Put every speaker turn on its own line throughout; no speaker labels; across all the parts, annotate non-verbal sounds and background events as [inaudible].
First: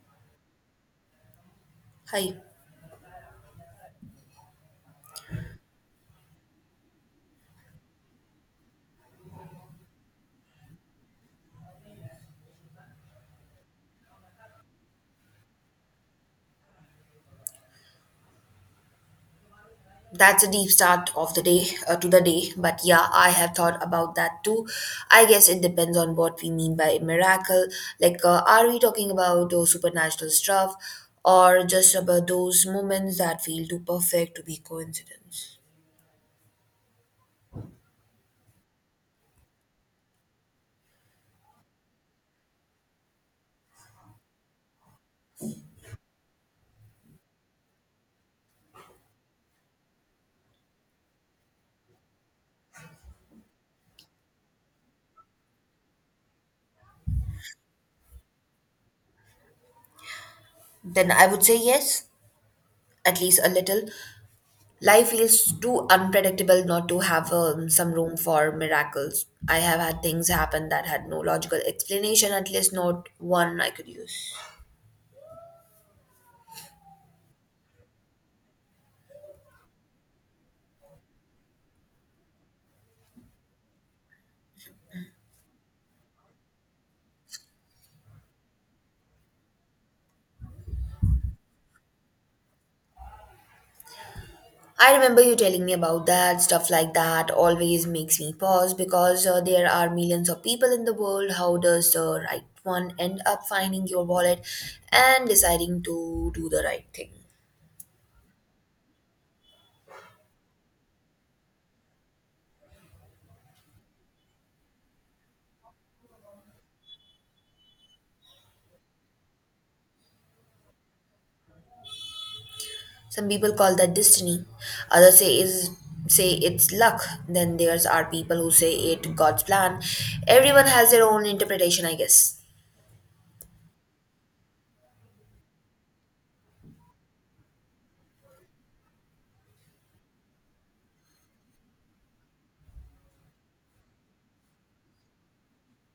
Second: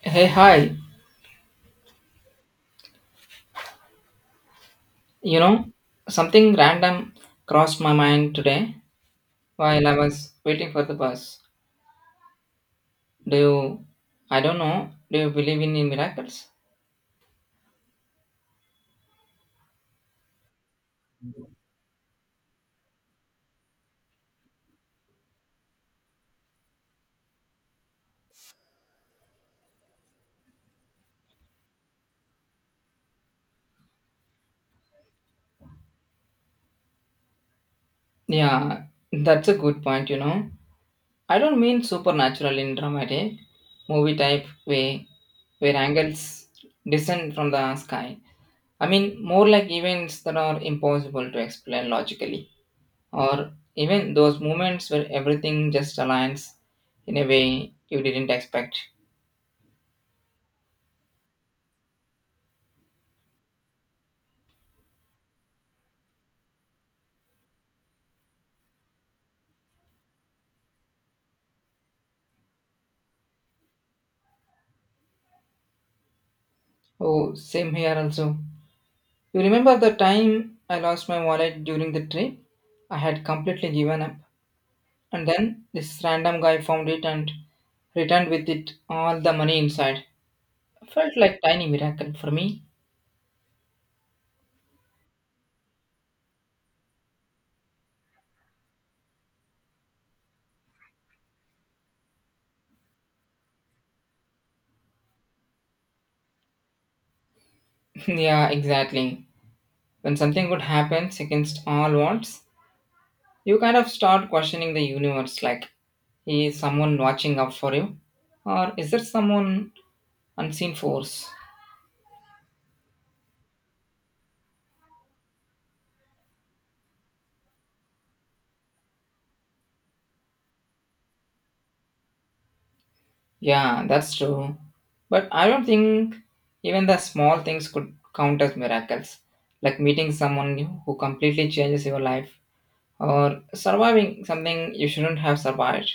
Hey, hi.
Hi,
You know, something random crossed my mind today while I was waiting for the bus. Do you, I don't know, do you believe in miracles?
that's a deep start of the day, but yeah, I have thought about that too. I guess it depends on what we mean by miracle. Like, are we talking about supernatural stuff, or just about those moments that feel too perfect to be coincidence?
Yeah, that's a good point, you know. I don't mean supernatural in dramatic, movie type way where angels descend from the sky. I mean more like events that are impossible to explain logically, or even those moments where everything just aligns in a way you didn't expect.
Then I would say yes, at least a little. Life feels too unpredictable not to have some room for miracles. I have had things happen that had no logical explanation, at least not one I could use.
Oh, same here also. You remember the time I lost my wallet during the trip? I had completely given up, and then this random guy found it and returned with it all the money inside. Felt like tiny miracle for me.
I remember you telling me about that. Stuff like that always makes me pause because there are millions of people in the world. How does the right one end up finding your wallet and deciding to do the right thing?
[laughs] Yeah, exactly. When something good happens against all odds, you kind of start questioning the universe like, is someone watching out for you? Or is there someone unseen force?
Some people call that destiny. Others say it's luck. Then there's are people who say it God's plan. Everyone has their own interpretation, I guess.
Yeah, that's true. But I don't think even the small things could count as miracles, like meeting someone new who completely changes your life or surviving something you shouldn't have survived.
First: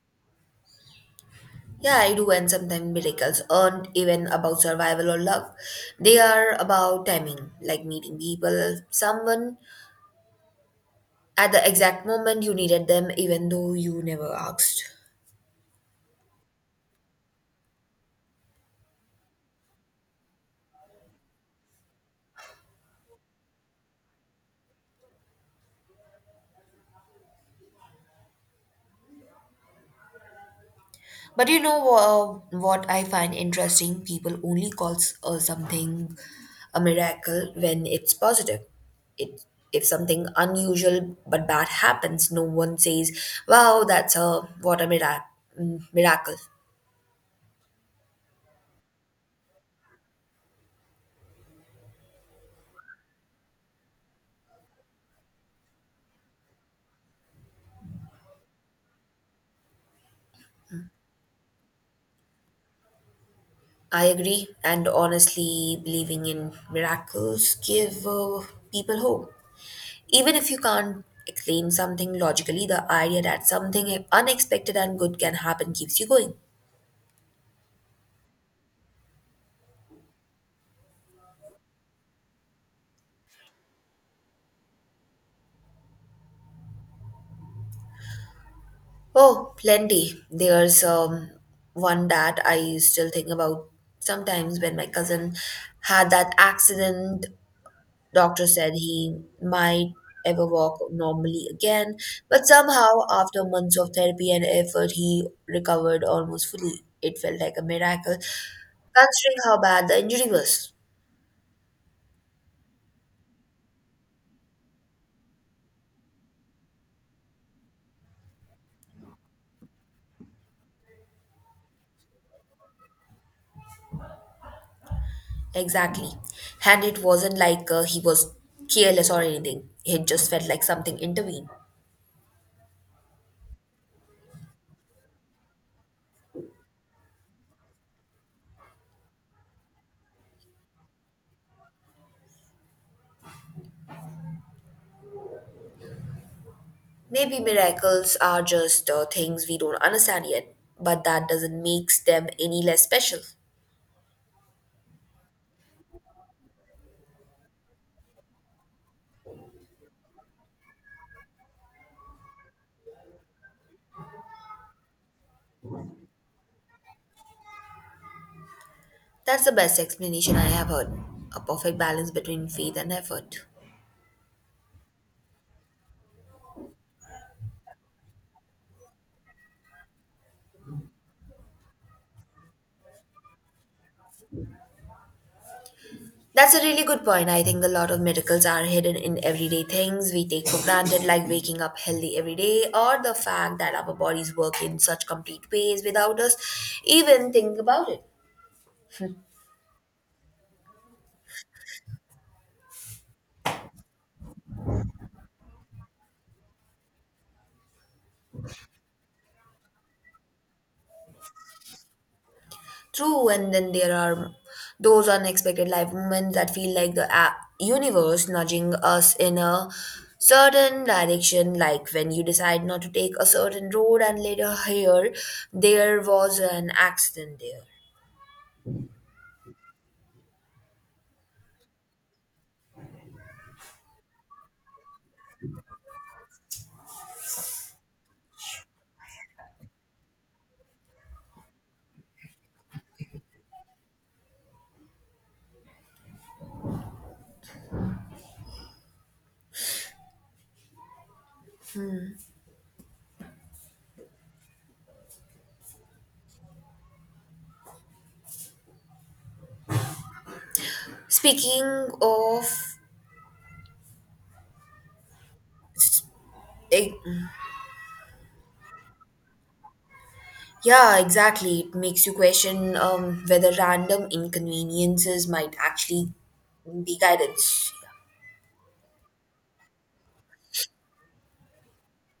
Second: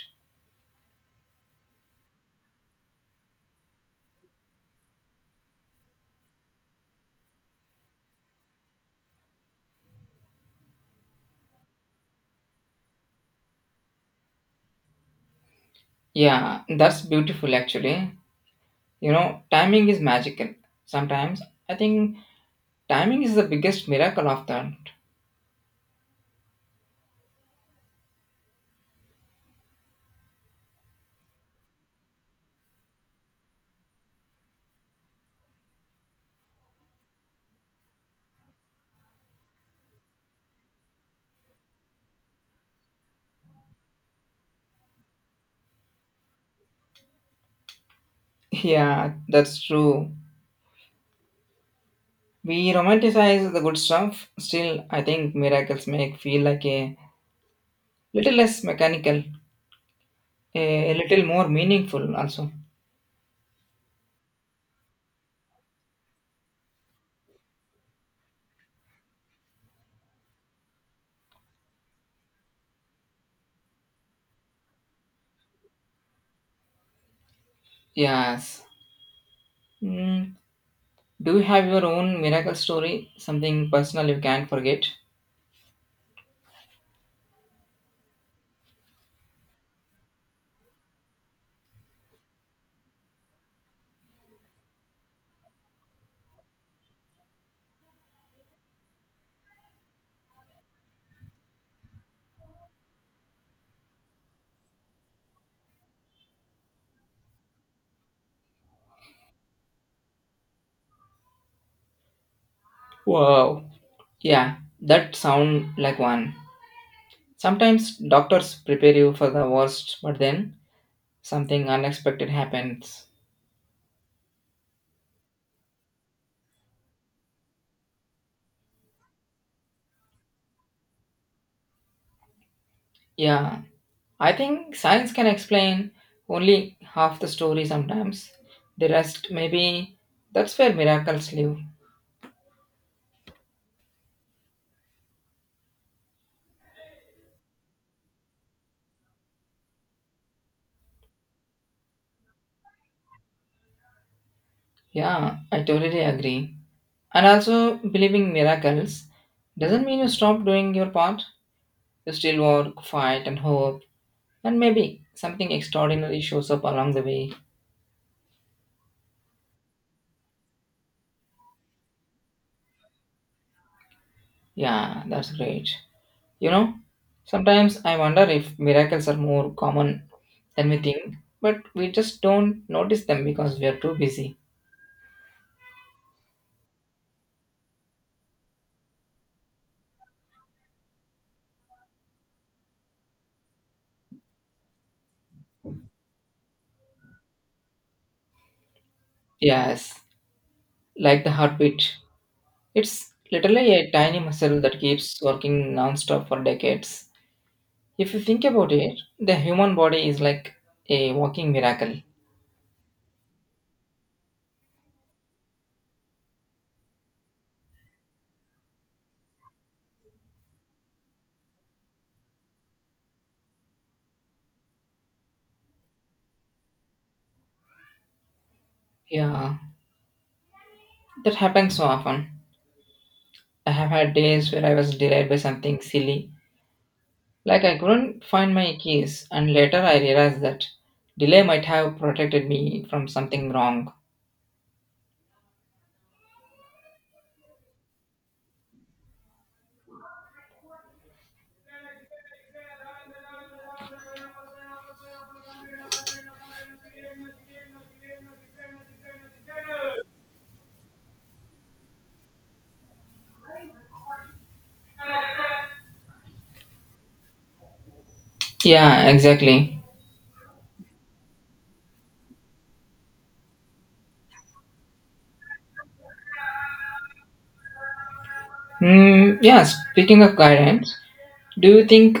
Yeah, I do, and sometimes miracles aren't even about survival or love. They are about timing, like meeting people, someone at the exact moment you needed them, even though you never asked.
Yeah, that's beautiful actually. You know, timing is magical. Sometimes I think timing is the biggest miracle of that.
But you know what I find interesting? People only calls something a miracle when it's positive. It if something unusual but bad happens, no one says, "Wow, that's a what a miracle."
[laughs] Yeah, that's true. We romanticize the good stuff. Still I think miracles make feel like a little less mechanical, a little more meaningful also.
I agree, and honestly, believing in miracles give people hope. Even if you can't explain something logically, the idea that something unexpected and good can happen keeps you going.
Yes. Mm. Do you have your own miracle story, something personal you can't forget?
Oh, plenty. There's one that I still think about sometimes when my cousin had that accident. Doctor said he might ever walk normally again, but somehow after months of therapy and effort he recovered almost fully. It felt like a miracle considering how bad the injury was.
Wow, yeah, that sound like one. Sometimes doctors prepare you for the worst but then something unexpected happens.
Exactly. And it wasn't like he was careless or anything. It just felt like something intervened.
Yeah, I think science can explain only half the story sometimes. The rest, maybe that's where miracles live.
Maybe miracles are just things we don't understand yet, but that doesn't make them any less special.
Yeah, I totally agree. And also, believing miracles doesn't mean you stop doing your part. You still work, fight, and hope. And maybe something extraordinary shows up along the way.
That's the best explanation I have heard. A perfect balance between faith and effort.
Yeah, that's great. You know, sometimes I wonder if miracles are more common than we think, but we just don't notice them because we are too busy.
That's a really good point. I think a lot of miracles are hidden in everyday things we take for granted, like waking up healthy every day, or the fact that our bodies work in such complete ways without us even thinking about it.
Yes, like the heartbeat. It's literally a tiny muscle that keeps working nonstop for decades. If you think about it, the human body is like a walking miracle.
True, and then there are those unexpected life moments that feel like the universe nudging us in a certain direction, like when you decide not to take a certain road and later hear there was an accident there.
Yeah, that happens so often. I have had days where I was delayed by something silly, like I couldn't find my keys, and later I realized that delay might have protected me from something wrong.
Speaking of, eh,
Yeah, exactly.
yeah, exactly, it makes you question whether random inconveniences might actually be guidance.
Mm, yeah, speaking of guidance, do you think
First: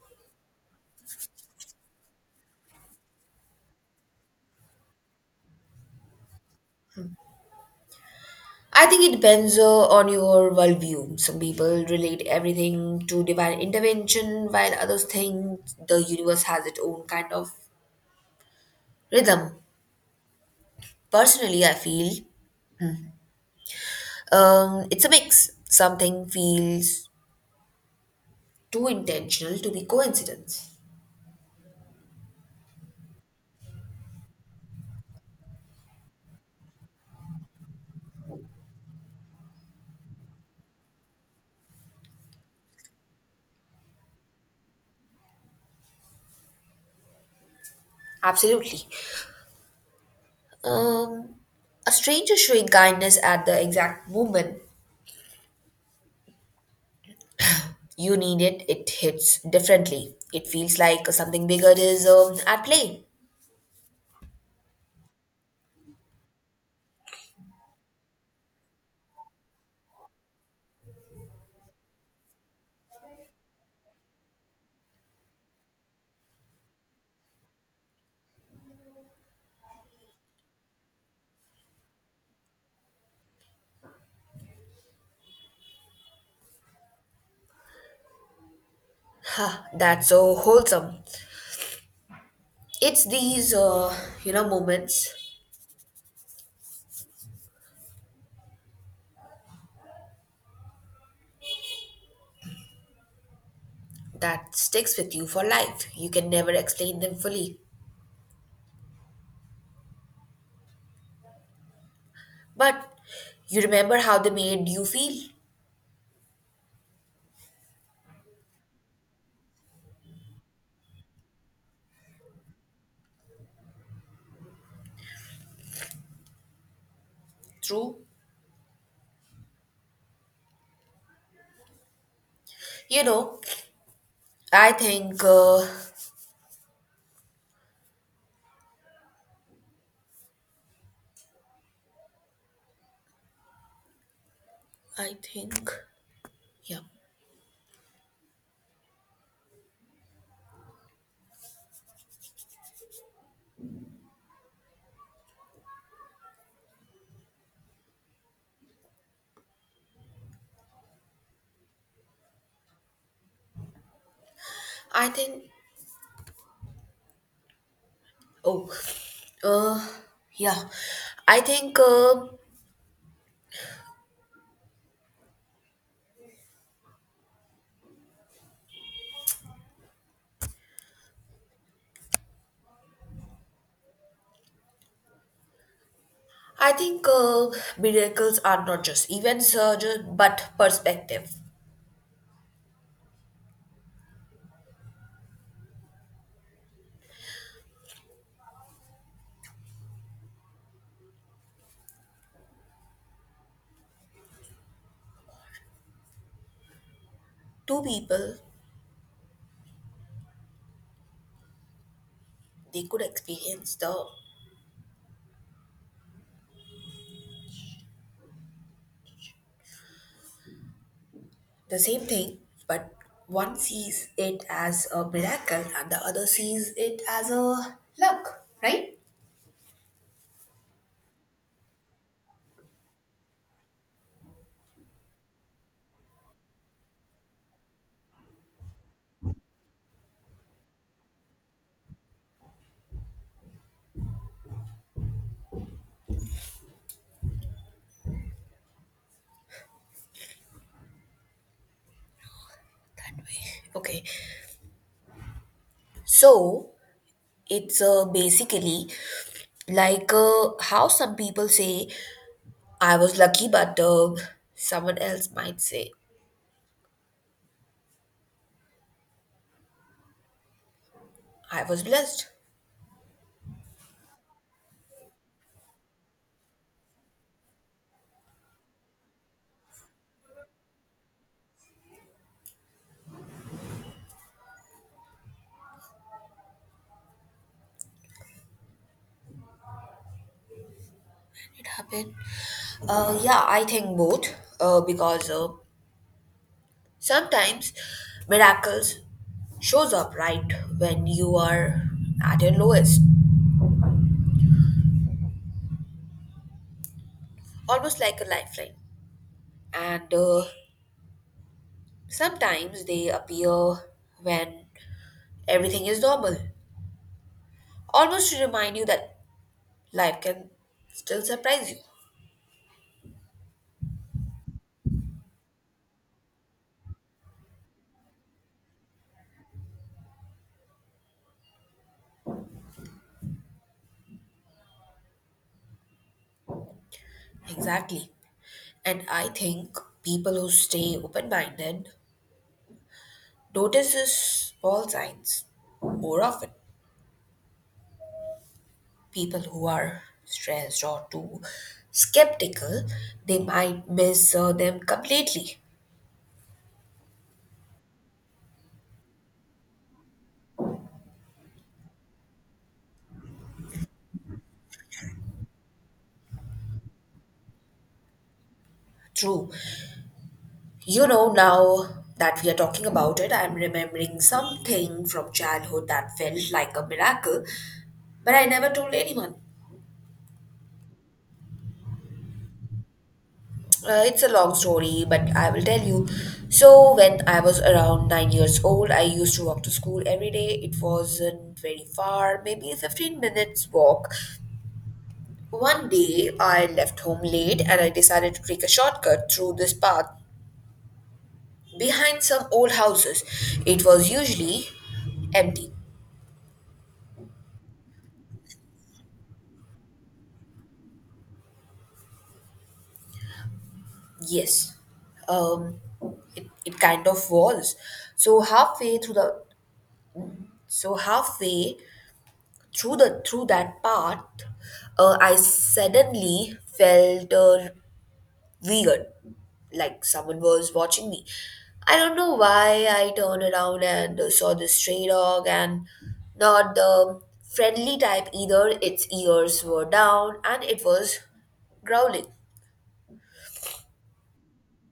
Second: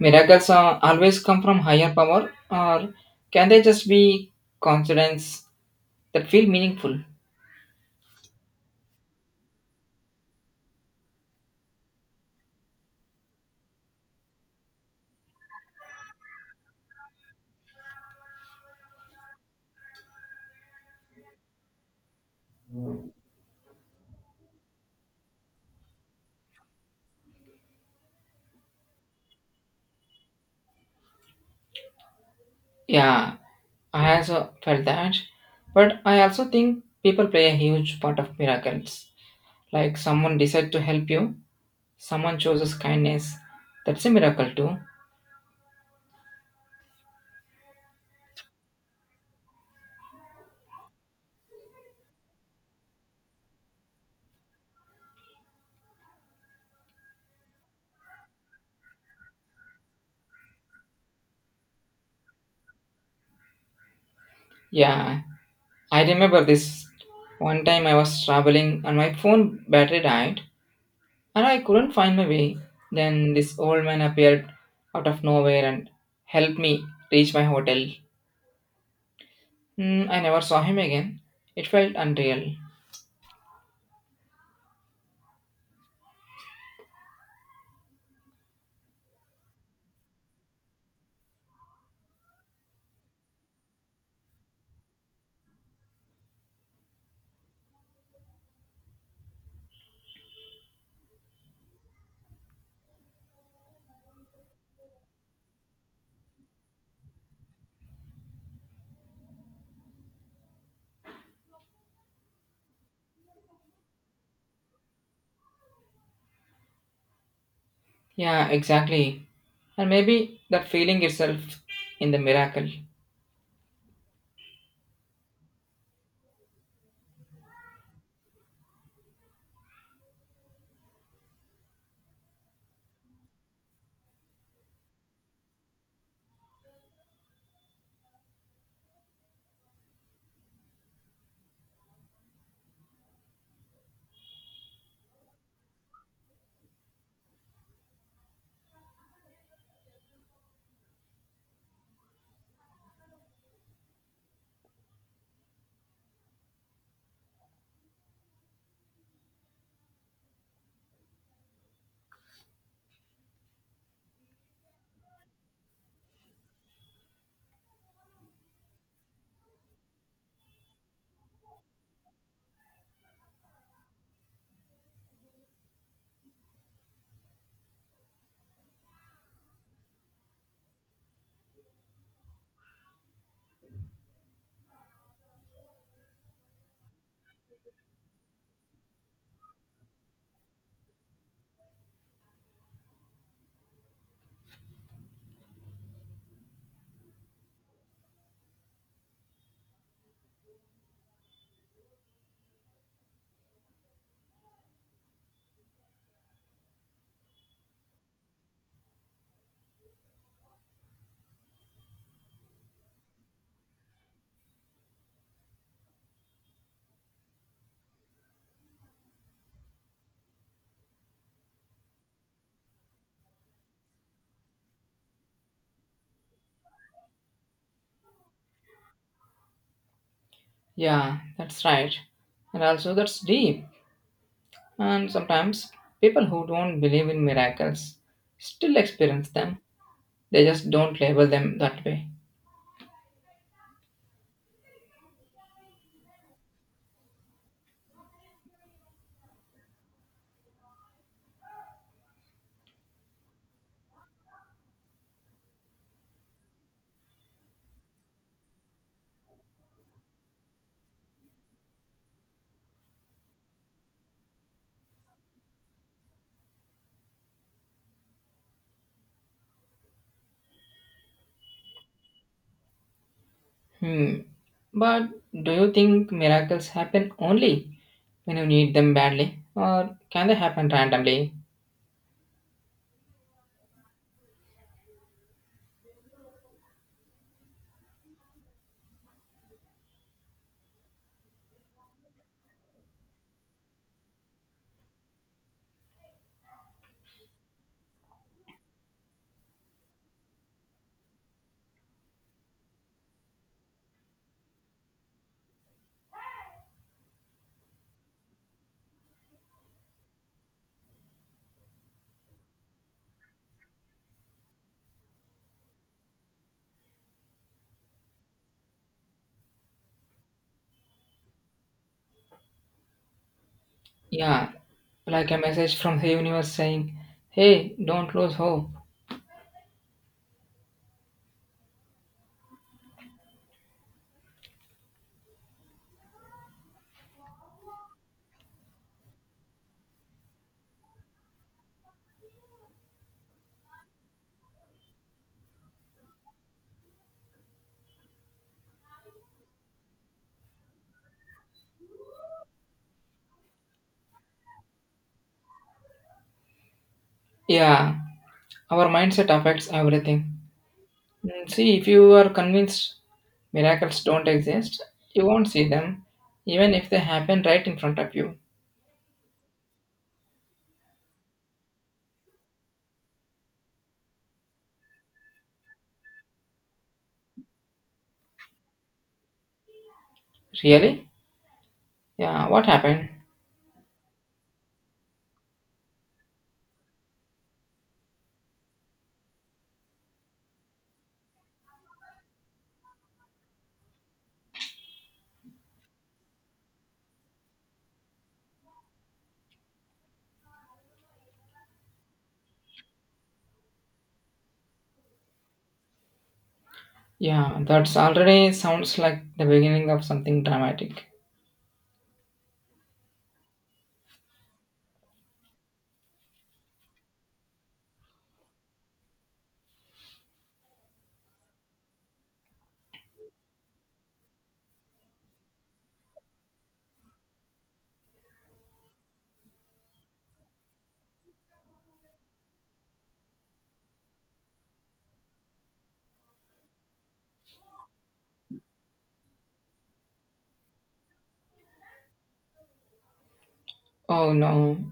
miracles always come from higher power, or can they just be coincidence that feel meaningful?
I think it depends on your worldview. Some people relate everything to divine intervention, while others think the universe has its own kind of rhythm. Personally, I feel it's a mix. Something feels too intentional to be coincidence.
Yeah, I also felt that, but I also think people play a huge part of miracles. Like someone decides to help you, someone chooses kindness. That's a miracle too.
Absolutely. Um, a stranger showing kindness at the exact moment you need it, it hits differently. It feels like something bigger is at play.
Yeah, I remember this one time I was traveling and my phone battery died and I couldn't find my way. Then this old man appeared out of nowhere and helped me reach my hotel. Hmm, I never saw him again. It felt unreal.
Huh, that's so wholesome. It's these moments that sticks with you for life. You can never explain them fully, but you remember how they made you feel.
Yeah, exactly. And maybe that feeling itself in the miracle.
True, you know, I think uh, I think yeah I think oh uh yeah I think uh, I think miracles are not just events but perspective. Two people, they could experience the same thing, but one sees it as a miracle and the other sees it as a luck, right?
Yeah, that's right. And also, that's deep. And sometimes people who don't believe in miracles still experience them, they just don't label them that way.
That way. Okay. So it's basically like how some people say, I was lucky, but someone else might say, I was blessed.
Hmm. But do you think miracles happen only when you need them badly, or can they happen randomly?
Can it happen? Yeah, I think both, because sometimes miracles shows up right when you are at your lowest, almost like a lifeline. And sometimes they appear when everything is normal, almost to remind you that life can still surprise you.
Yeah, like a message from the universe saying, hey, don't lose hope.
Exactly. And I think people who stay open minded notice these small signs more often. People who are stressed or too skeptical, they might miss them completely.
Yeah, our mindset affects everything. Mm, see, if you are convinced miracles don't exist, you won't see them, even if they happen right in front of you.
True. You know, now that we are talking about it, I'm remembering something from childhood that felt like a miracle, but I never told anyone.
Really? Yeah, what happened?
It's a long story, but I will tell you. So, when I was around 9 years old, I used to walk to school every day. It wasn't very far, maybe 15 minutes walk. One day, I left home late and I decided to take a shortcut through this path behind some old houses. It was usually empty.
Yeah, that's already sounds like the beginning of something dramatic.
Yes, um, it kind of was. So halfway through the so halfway through that part, I suddenly felt weird, like someone was watching me. I don't know why I turned around and saw this stray dog, and not the friendly type either. Its ears were down and it was growling.
Oh no,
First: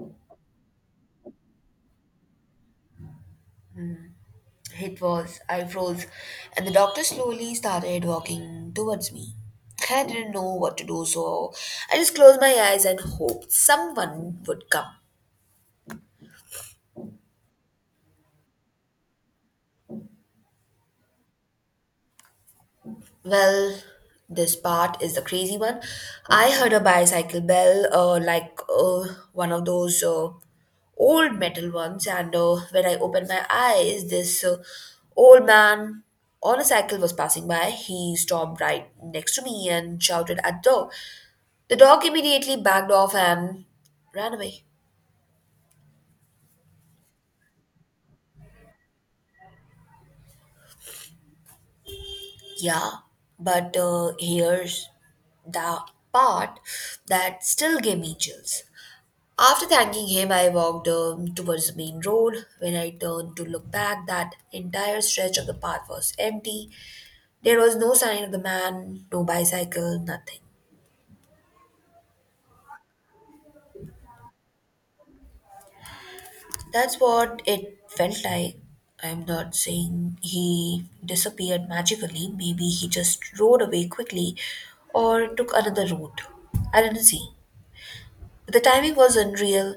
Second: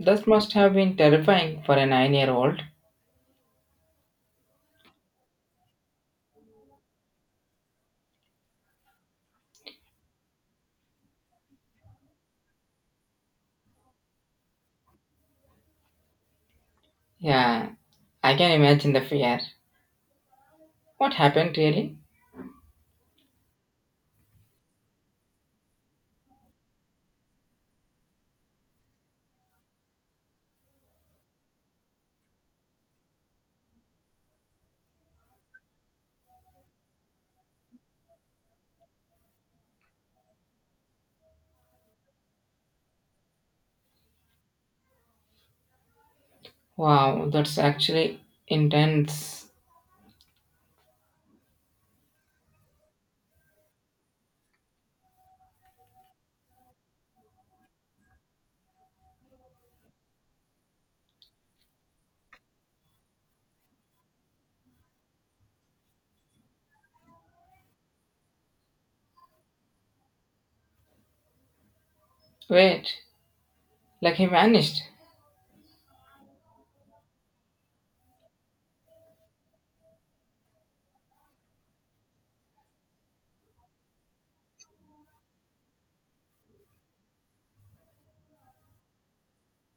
that must have been terrifying for a 9 year old.
It was. I froze, and the doctor slowly started walking towards me. I didn't know what to do, so I just closed my eyes and hoped someone would come.
Yeah, I can imagine the fear. What happened really?
Well, this part is the crazy one. I heard a bicycle bell, like one of those old metal ones, and when I opened my eyes, this old man on a cycle was passing by. He stopped right next to me and shouted at the door. The dog immediately backed off and ran away.
Wow, that's actually intense.
Yeah, but here's the part that still gave me chills. After thanking him, I walked towards the main road. When I turned to look back, that entire stretch of the path was empty. There was no sign of the man, no bicycle, nothing.
Wait, like he vanished.
That's what it felt like. I'm not saying he disappeared magically. Maybe he just rode away quickly or took another route. I didn't see. The timing was unreal.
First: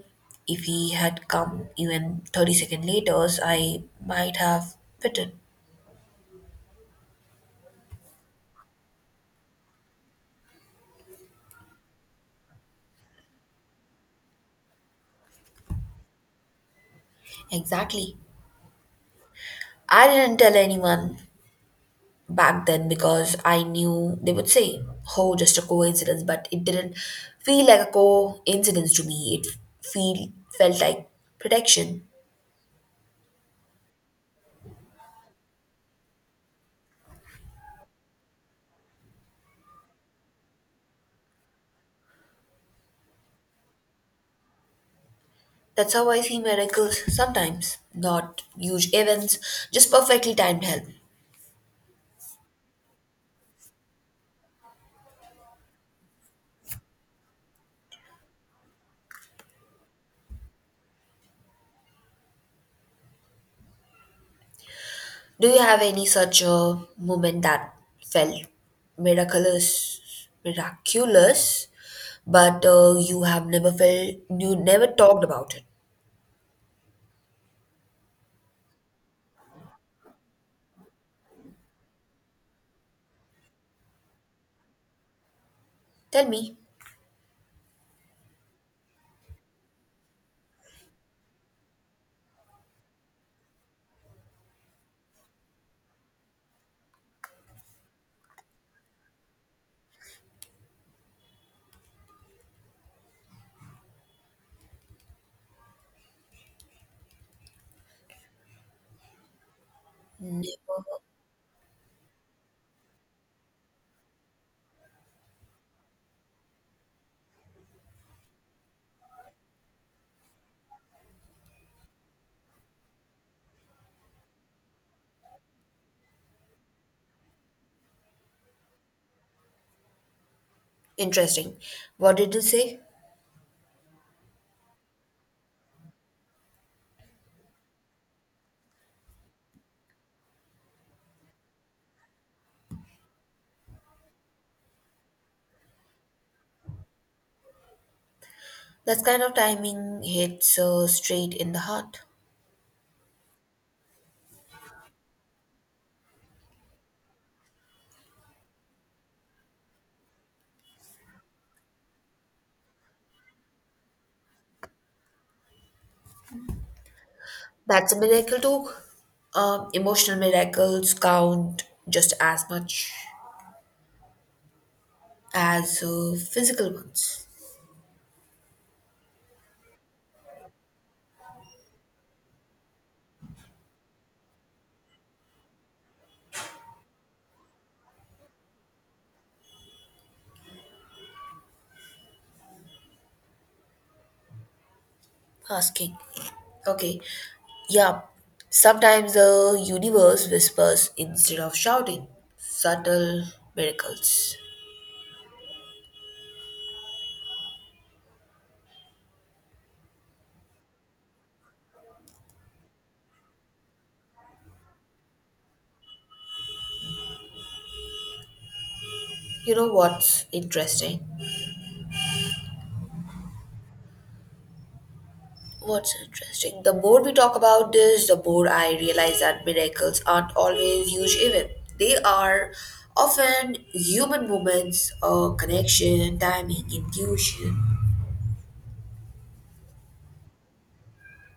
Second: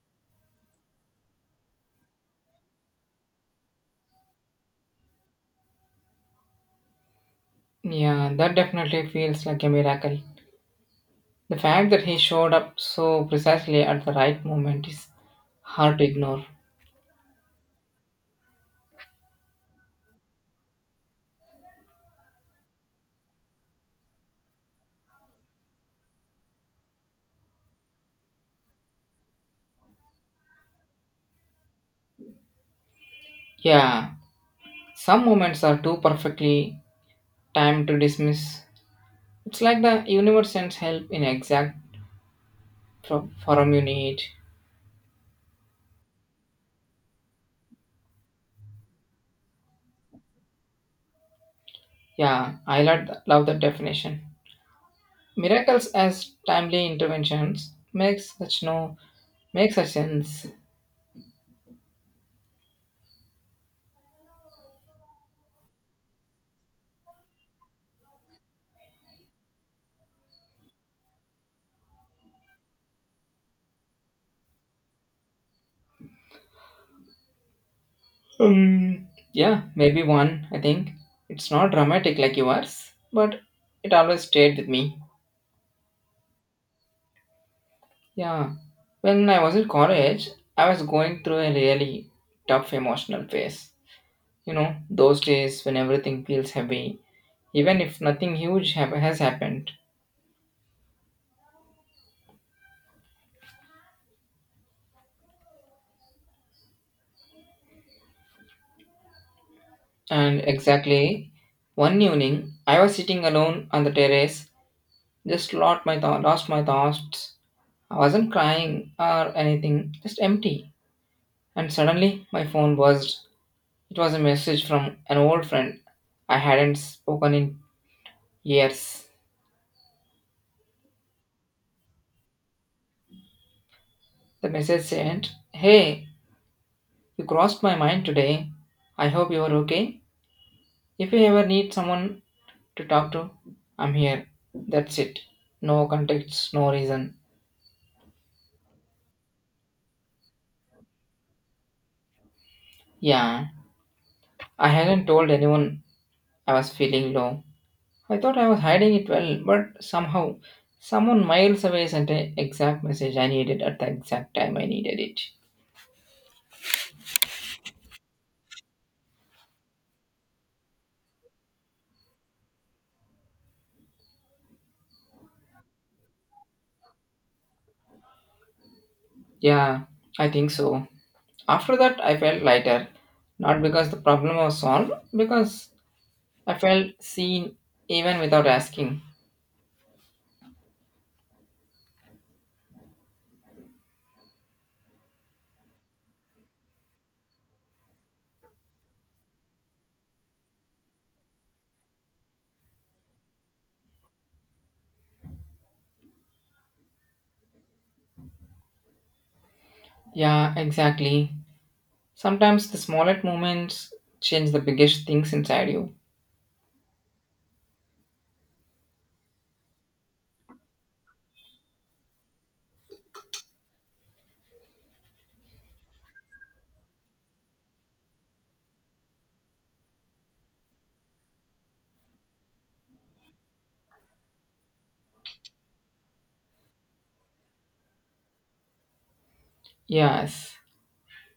If he had come even 30 seconds later, I might have bitten.
Yeah, that definitely feels like a miracle. The fact that he showed up so precisely at the right moment is hard to ignore.
Exactly. I didn't tell anyone back then because I knew they would say, oh, just a coincidence, but it didn't feel like a coincidence to me. It feel felt like protection.
Yeah, some moments are too perfectly timed to dismiss. It's like the universe sends help in exact form you need.
That's how I see miracles sometimes, not huge events, just perfectly timed help.
Yeah, I love that definition. Miracles as timely interventions makes such no makes such sense.
Do you have any such a moment that felt miraculous, but you never talked about it?
Yeah, maybe one. I think it's not dramatic like yours, but it always stayed with me.
Tell me.
Yeah, when I was in college, I was going through a really tough emotional phase. You know, those days when everything feels heavy, even if nothing huge has happened. And
Never.
exactly one evening, I was sitting alone on the terrace. Just lost my thought, lost my thoughts. I wasn't crying or anything, just empty. And suddenly my phone buzzed. It was a message from an old friend I hadn't spoken in years.
Interesting. What did you say?
The message said, hey, you crossed my mind today. I hope you're okay. If you ever need someone to talk to, I'm here. That's it. No context, no reason.
That kind of timing hits straight in the heart.
Yeah, I hadn't told anyone I was feeling low. I thought I was hiding it well, but somehow someone miles away sent an exact message I needed at the exact time I needed it.
That's a miracle too. Emotional miracles count just as much as physical ones.
Yeah, I think so. After that, I felt lighter. Not because the problem was solved, because I felt seen even without asking.
Asking. Okay. Yeah. Sometimes the universe whispers instead of shouting. Subtle miracles.
Yeah, exactly. Sometimes the smallest moments change the biggest things inside you.
You know what's interesting? What's interesting, the more we talk about this, the more I realize that miracles aren't always huge events. They are often human moments or connection, timing, intuition.
Yes,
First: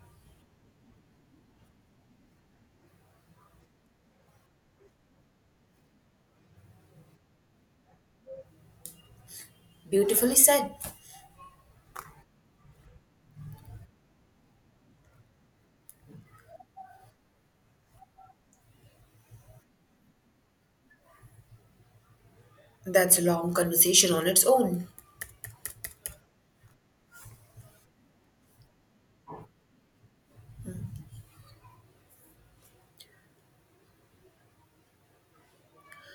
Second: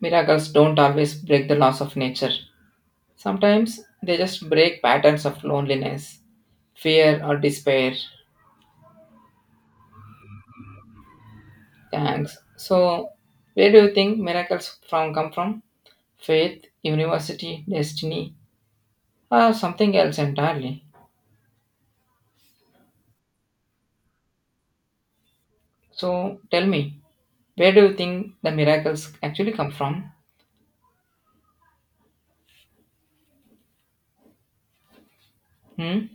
miracles don't always break the laws of nature. Sometimes they just break patterns of loneliness, fear, or despair.
Beautifully said.
Thanks. So, where do you think miracles from come from? Faith, university, destiny, or something else entirely?
That's a long conversation on its own.
So, tell me, where do you think the miracles actually come from? Hmm?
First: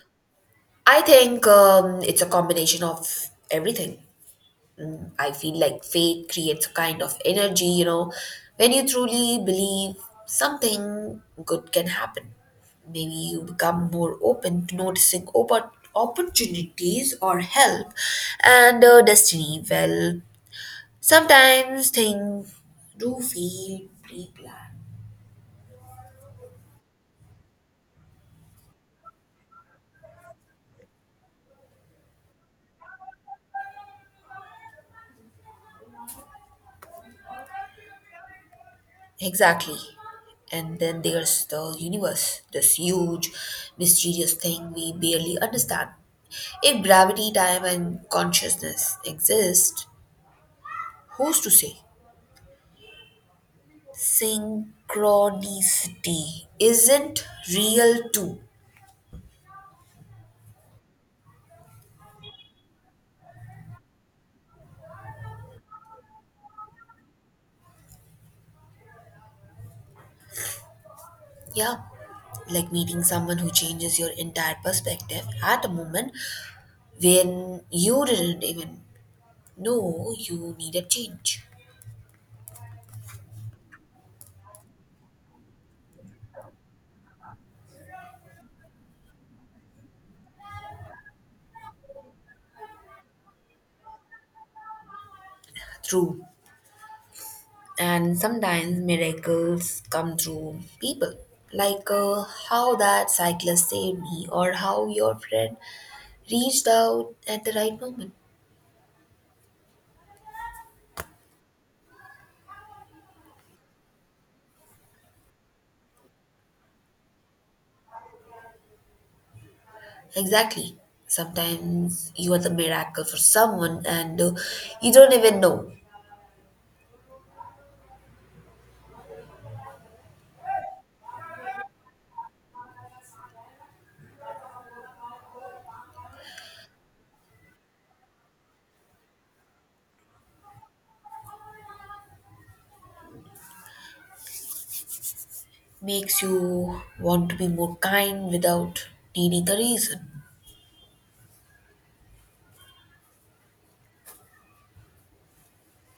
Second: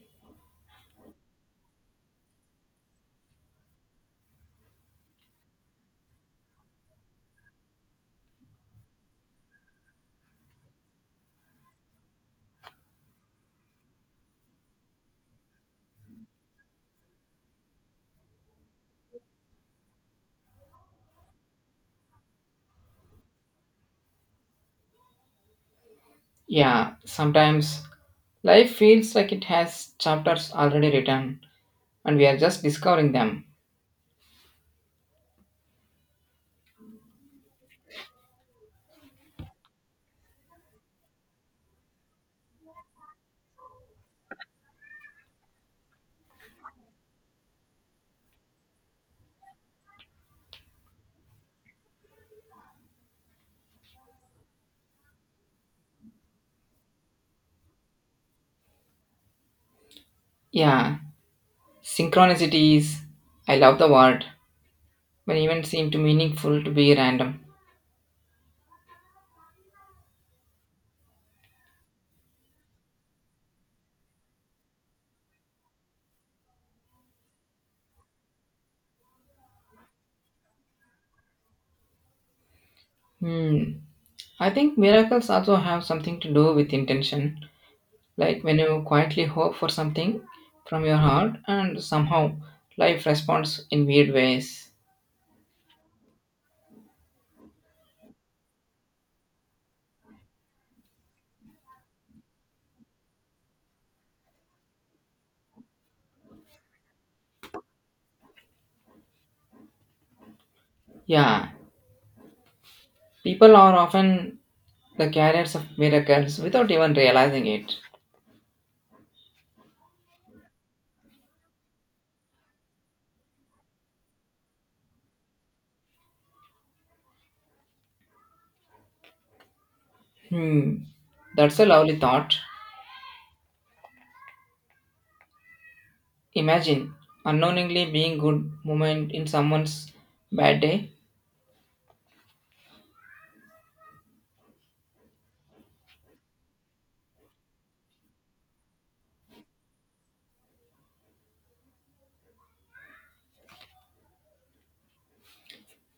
I think it's a combination of everything. I feel like faith creates a kind of energy, you know, when you truly believe something good can happen. Maybe you become more open to noticing opportunities or help, and destiny. Well, sometimes things do feel pre planned.
Yeah, sometimes life feels like it has chapters already written and we are just discovering them.
Exactly. And then there's the universe, this huge, mysterious thing we barely understand. If gravity, time, and consciousness exist, who's to say? Synchronicity isn't real, too.
Yeah, synchronicities. I love the word, when events seem too meaningful to be random.
Yeah, like meeting someone who changes your entire perspective at a moment when you didn't even know you needed change.
Hmm. I think miracles also have something to do with intention. Like when you quietly hope for something from your heart and somehow life responds in weird ways.
True, and sometimes miracles come through people, like how that cyclist saved me or how your friend reached out at the right moment.
Yeah, people are often the carriers of miracles without even realizing it.
Exactly, sometimes you are the miracle for someone and you don't even know.
Hmm. That's a lovely thought. Imagine unknowingly being good moment in someone's bad day.
Makes you want to be more kind without needing a reason.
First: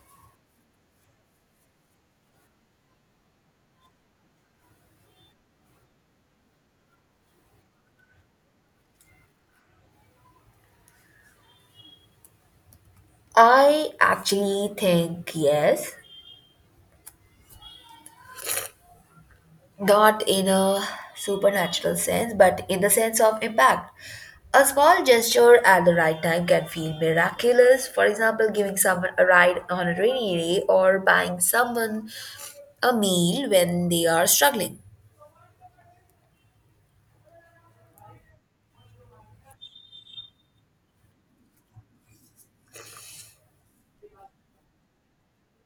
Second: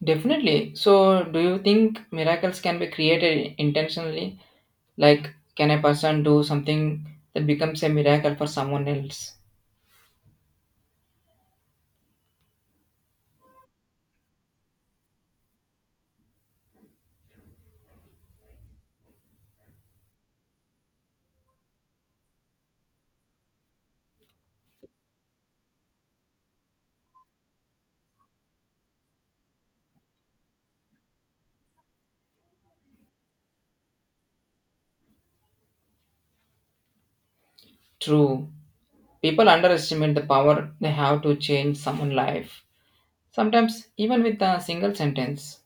Definitely. So, do you think miracles can be created intentionally? Like, can a person do something that becomes a miracle for someone else?
I actually think yes, not in a supernatural sense, but in the sense of impact. A small gesture at the right time can feel miraculous. For example, giving someone a ride on a rainy day or buying someone a meal when they are struggling.
True. People underestimate the power they have to change someone's life. Sometimes, even with a single sentence.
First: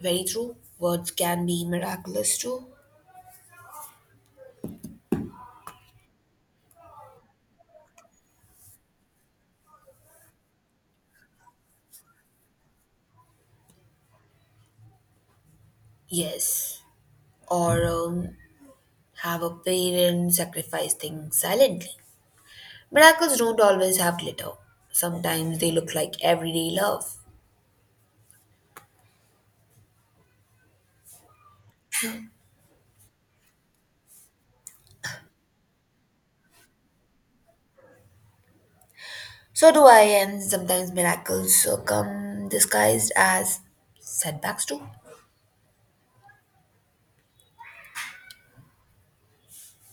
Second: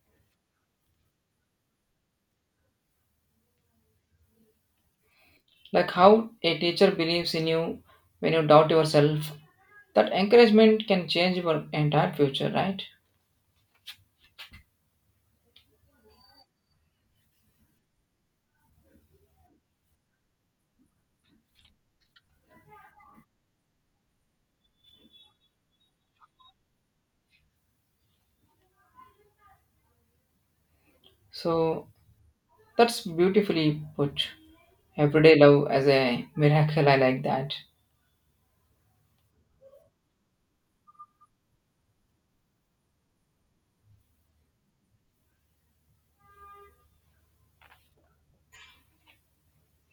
Very true. Words can be miraculous too.
Like how a teacher believes in you when you doubt yourself. That encouragement can change your entire future, right?
Yes. Or have a parent sacrifice things silently. Miracles don't always have glitter. Sometimes they look like everyday love.
So, that's beautifully put. Everyday love as a miracle. I like that.
So do I, and sometimes miracles come disguised as setbacks too.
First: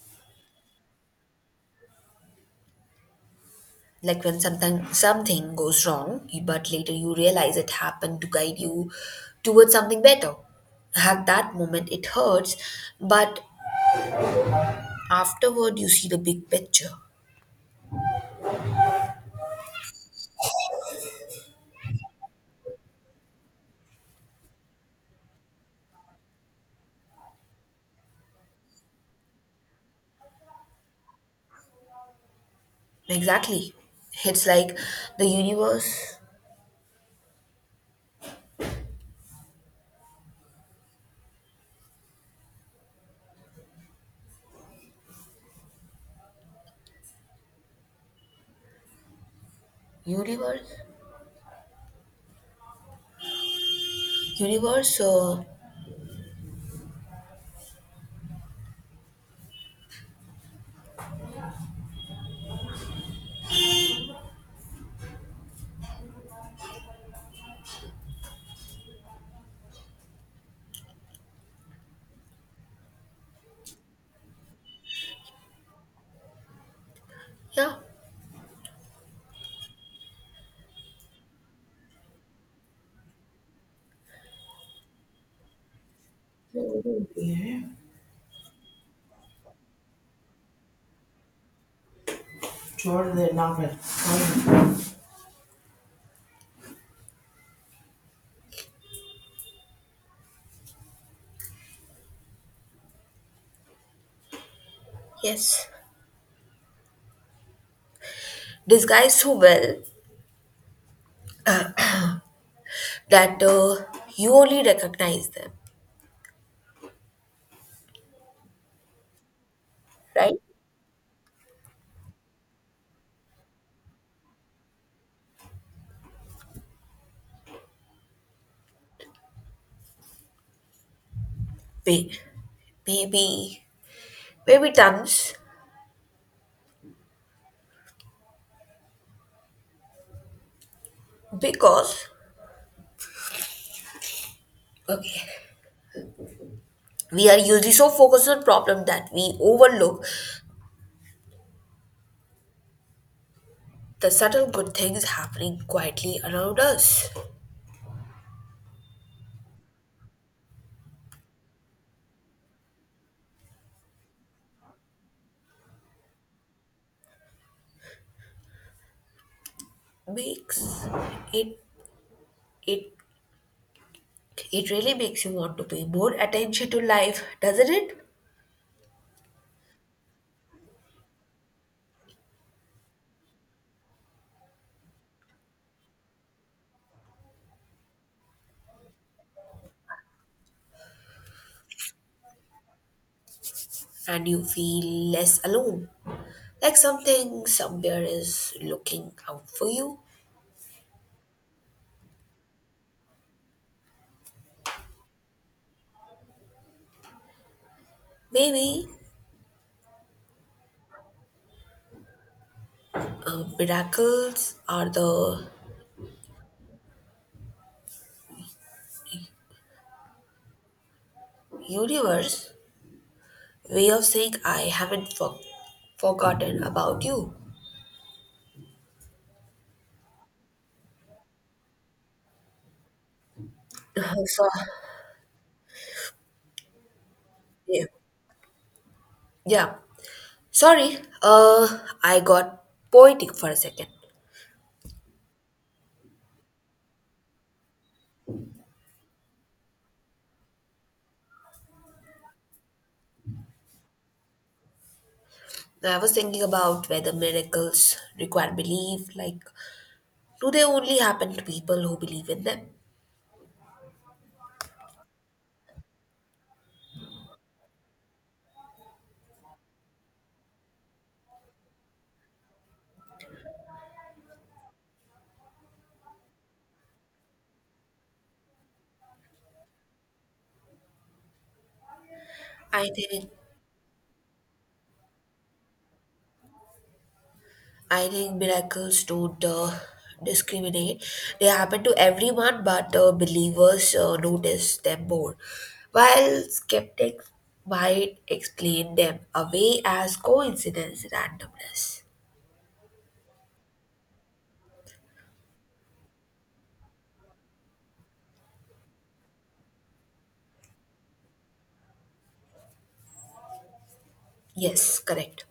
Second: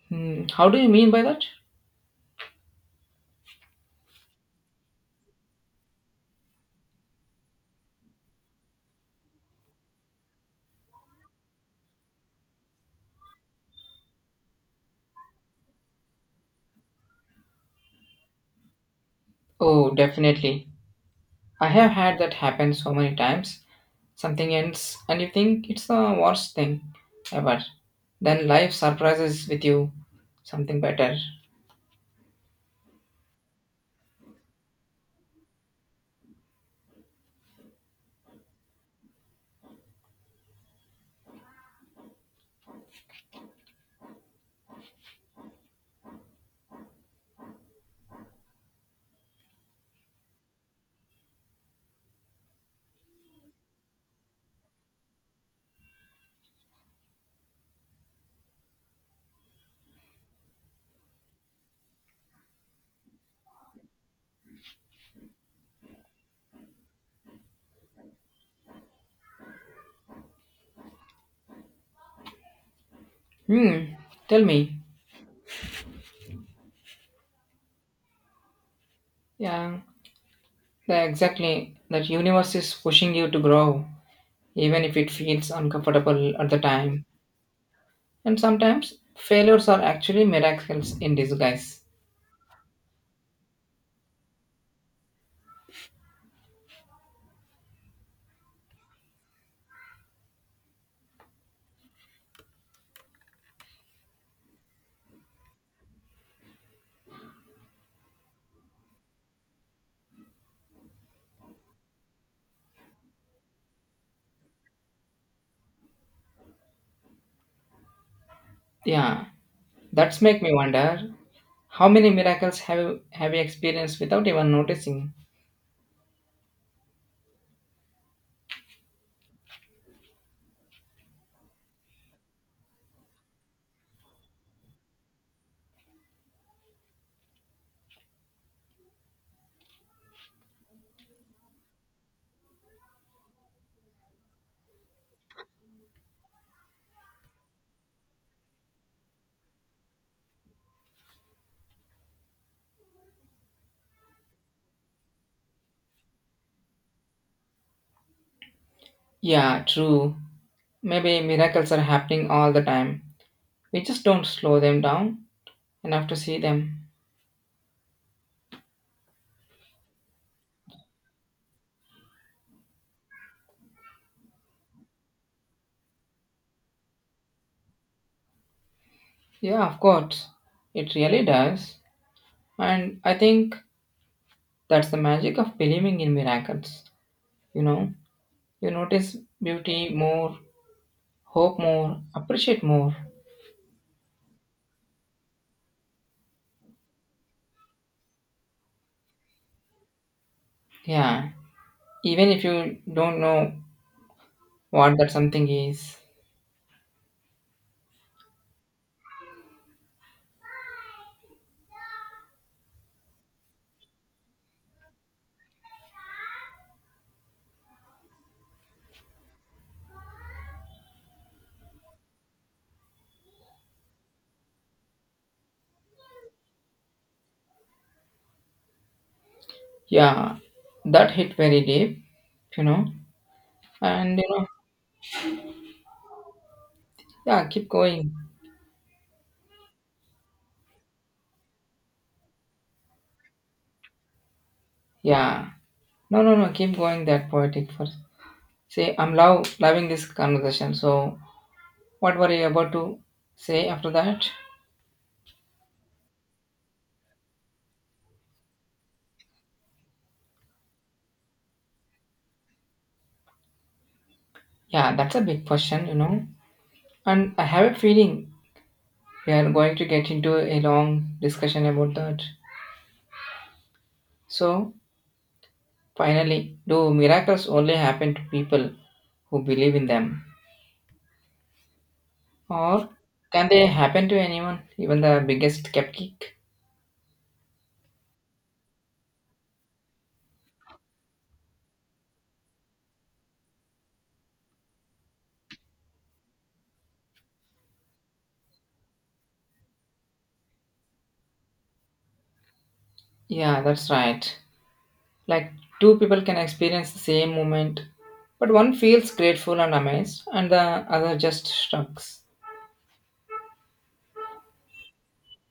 Hmm, how do you mean by that?
Like when something goes wrong, but later you realize it happened to guide you towards something better. At that moment, it hurts, but afterward, you see the big picture.
Oh, definitely. I have had that happen so many times. Something ends, and you think it's the worst thing ever. Then life surprises with you something better.
Exactly, it's like the universe, universe. So
Hmm, tell me.
yeah.
Yeah, exactly. That universe is pushing you to grow, even if it feels uncomfortable at the time.
Yeah,
And sometimes failures are actually miracles in disguise.
sure, the novel. Yes. Disguised so well that you only recognize them,
Yeah, that's
right?
make me wonder, how many miracles have you experienced without even noticing?
May- Maybe, Maybe tons, because okay, we are usually so focused on problem that we overlook the subtle good things happening quietly around us.
Yeah, true. Maybe miracles are happening all the time. We just don't slow them down enough to see them.
Makes it it it really makes you want to pay more attention to life, doesn't it?
Yeah, of course. It really does. And I think that's the magic of believing in miracles. You know, you notice beauty more, hope more, appreciate more.
And you feel less alone. Like something somewhere is looking out for you.
Yeah, even if you don't know what that something is.
Maybe miracles are the universe way of saying I haven't forgotten about you.
Yeah, that hit very deep, you know.
[laughs]
And you know,
So,
yeah, keep
yeah.
going.
Yeah. Sorry, I got poetic for a second.
Yeah. No, no, no, keep going that poetic first. Say, I'm loving this conversation. So, what were you about to say after that?
I was thinking about whether miracles require belief. Like, do they only happen to people who believe in them?
Yeah, that's a big question, you know. And I have a feeling we are going to get into a long discussion about that. So, finally, do miracles only happen to people who believe in them? Or
I think
can they happen to anyone, even the biggest skeptic?
I think miracles don't discriminate. They happen to everyone, but believers notice them more, while skeptics might explain them away as coincidence and randomness.
Yeah, that's right. Like two people can experience the same moment, but one feels grateful and amazed, and the other just shrugs.
Yes, correct.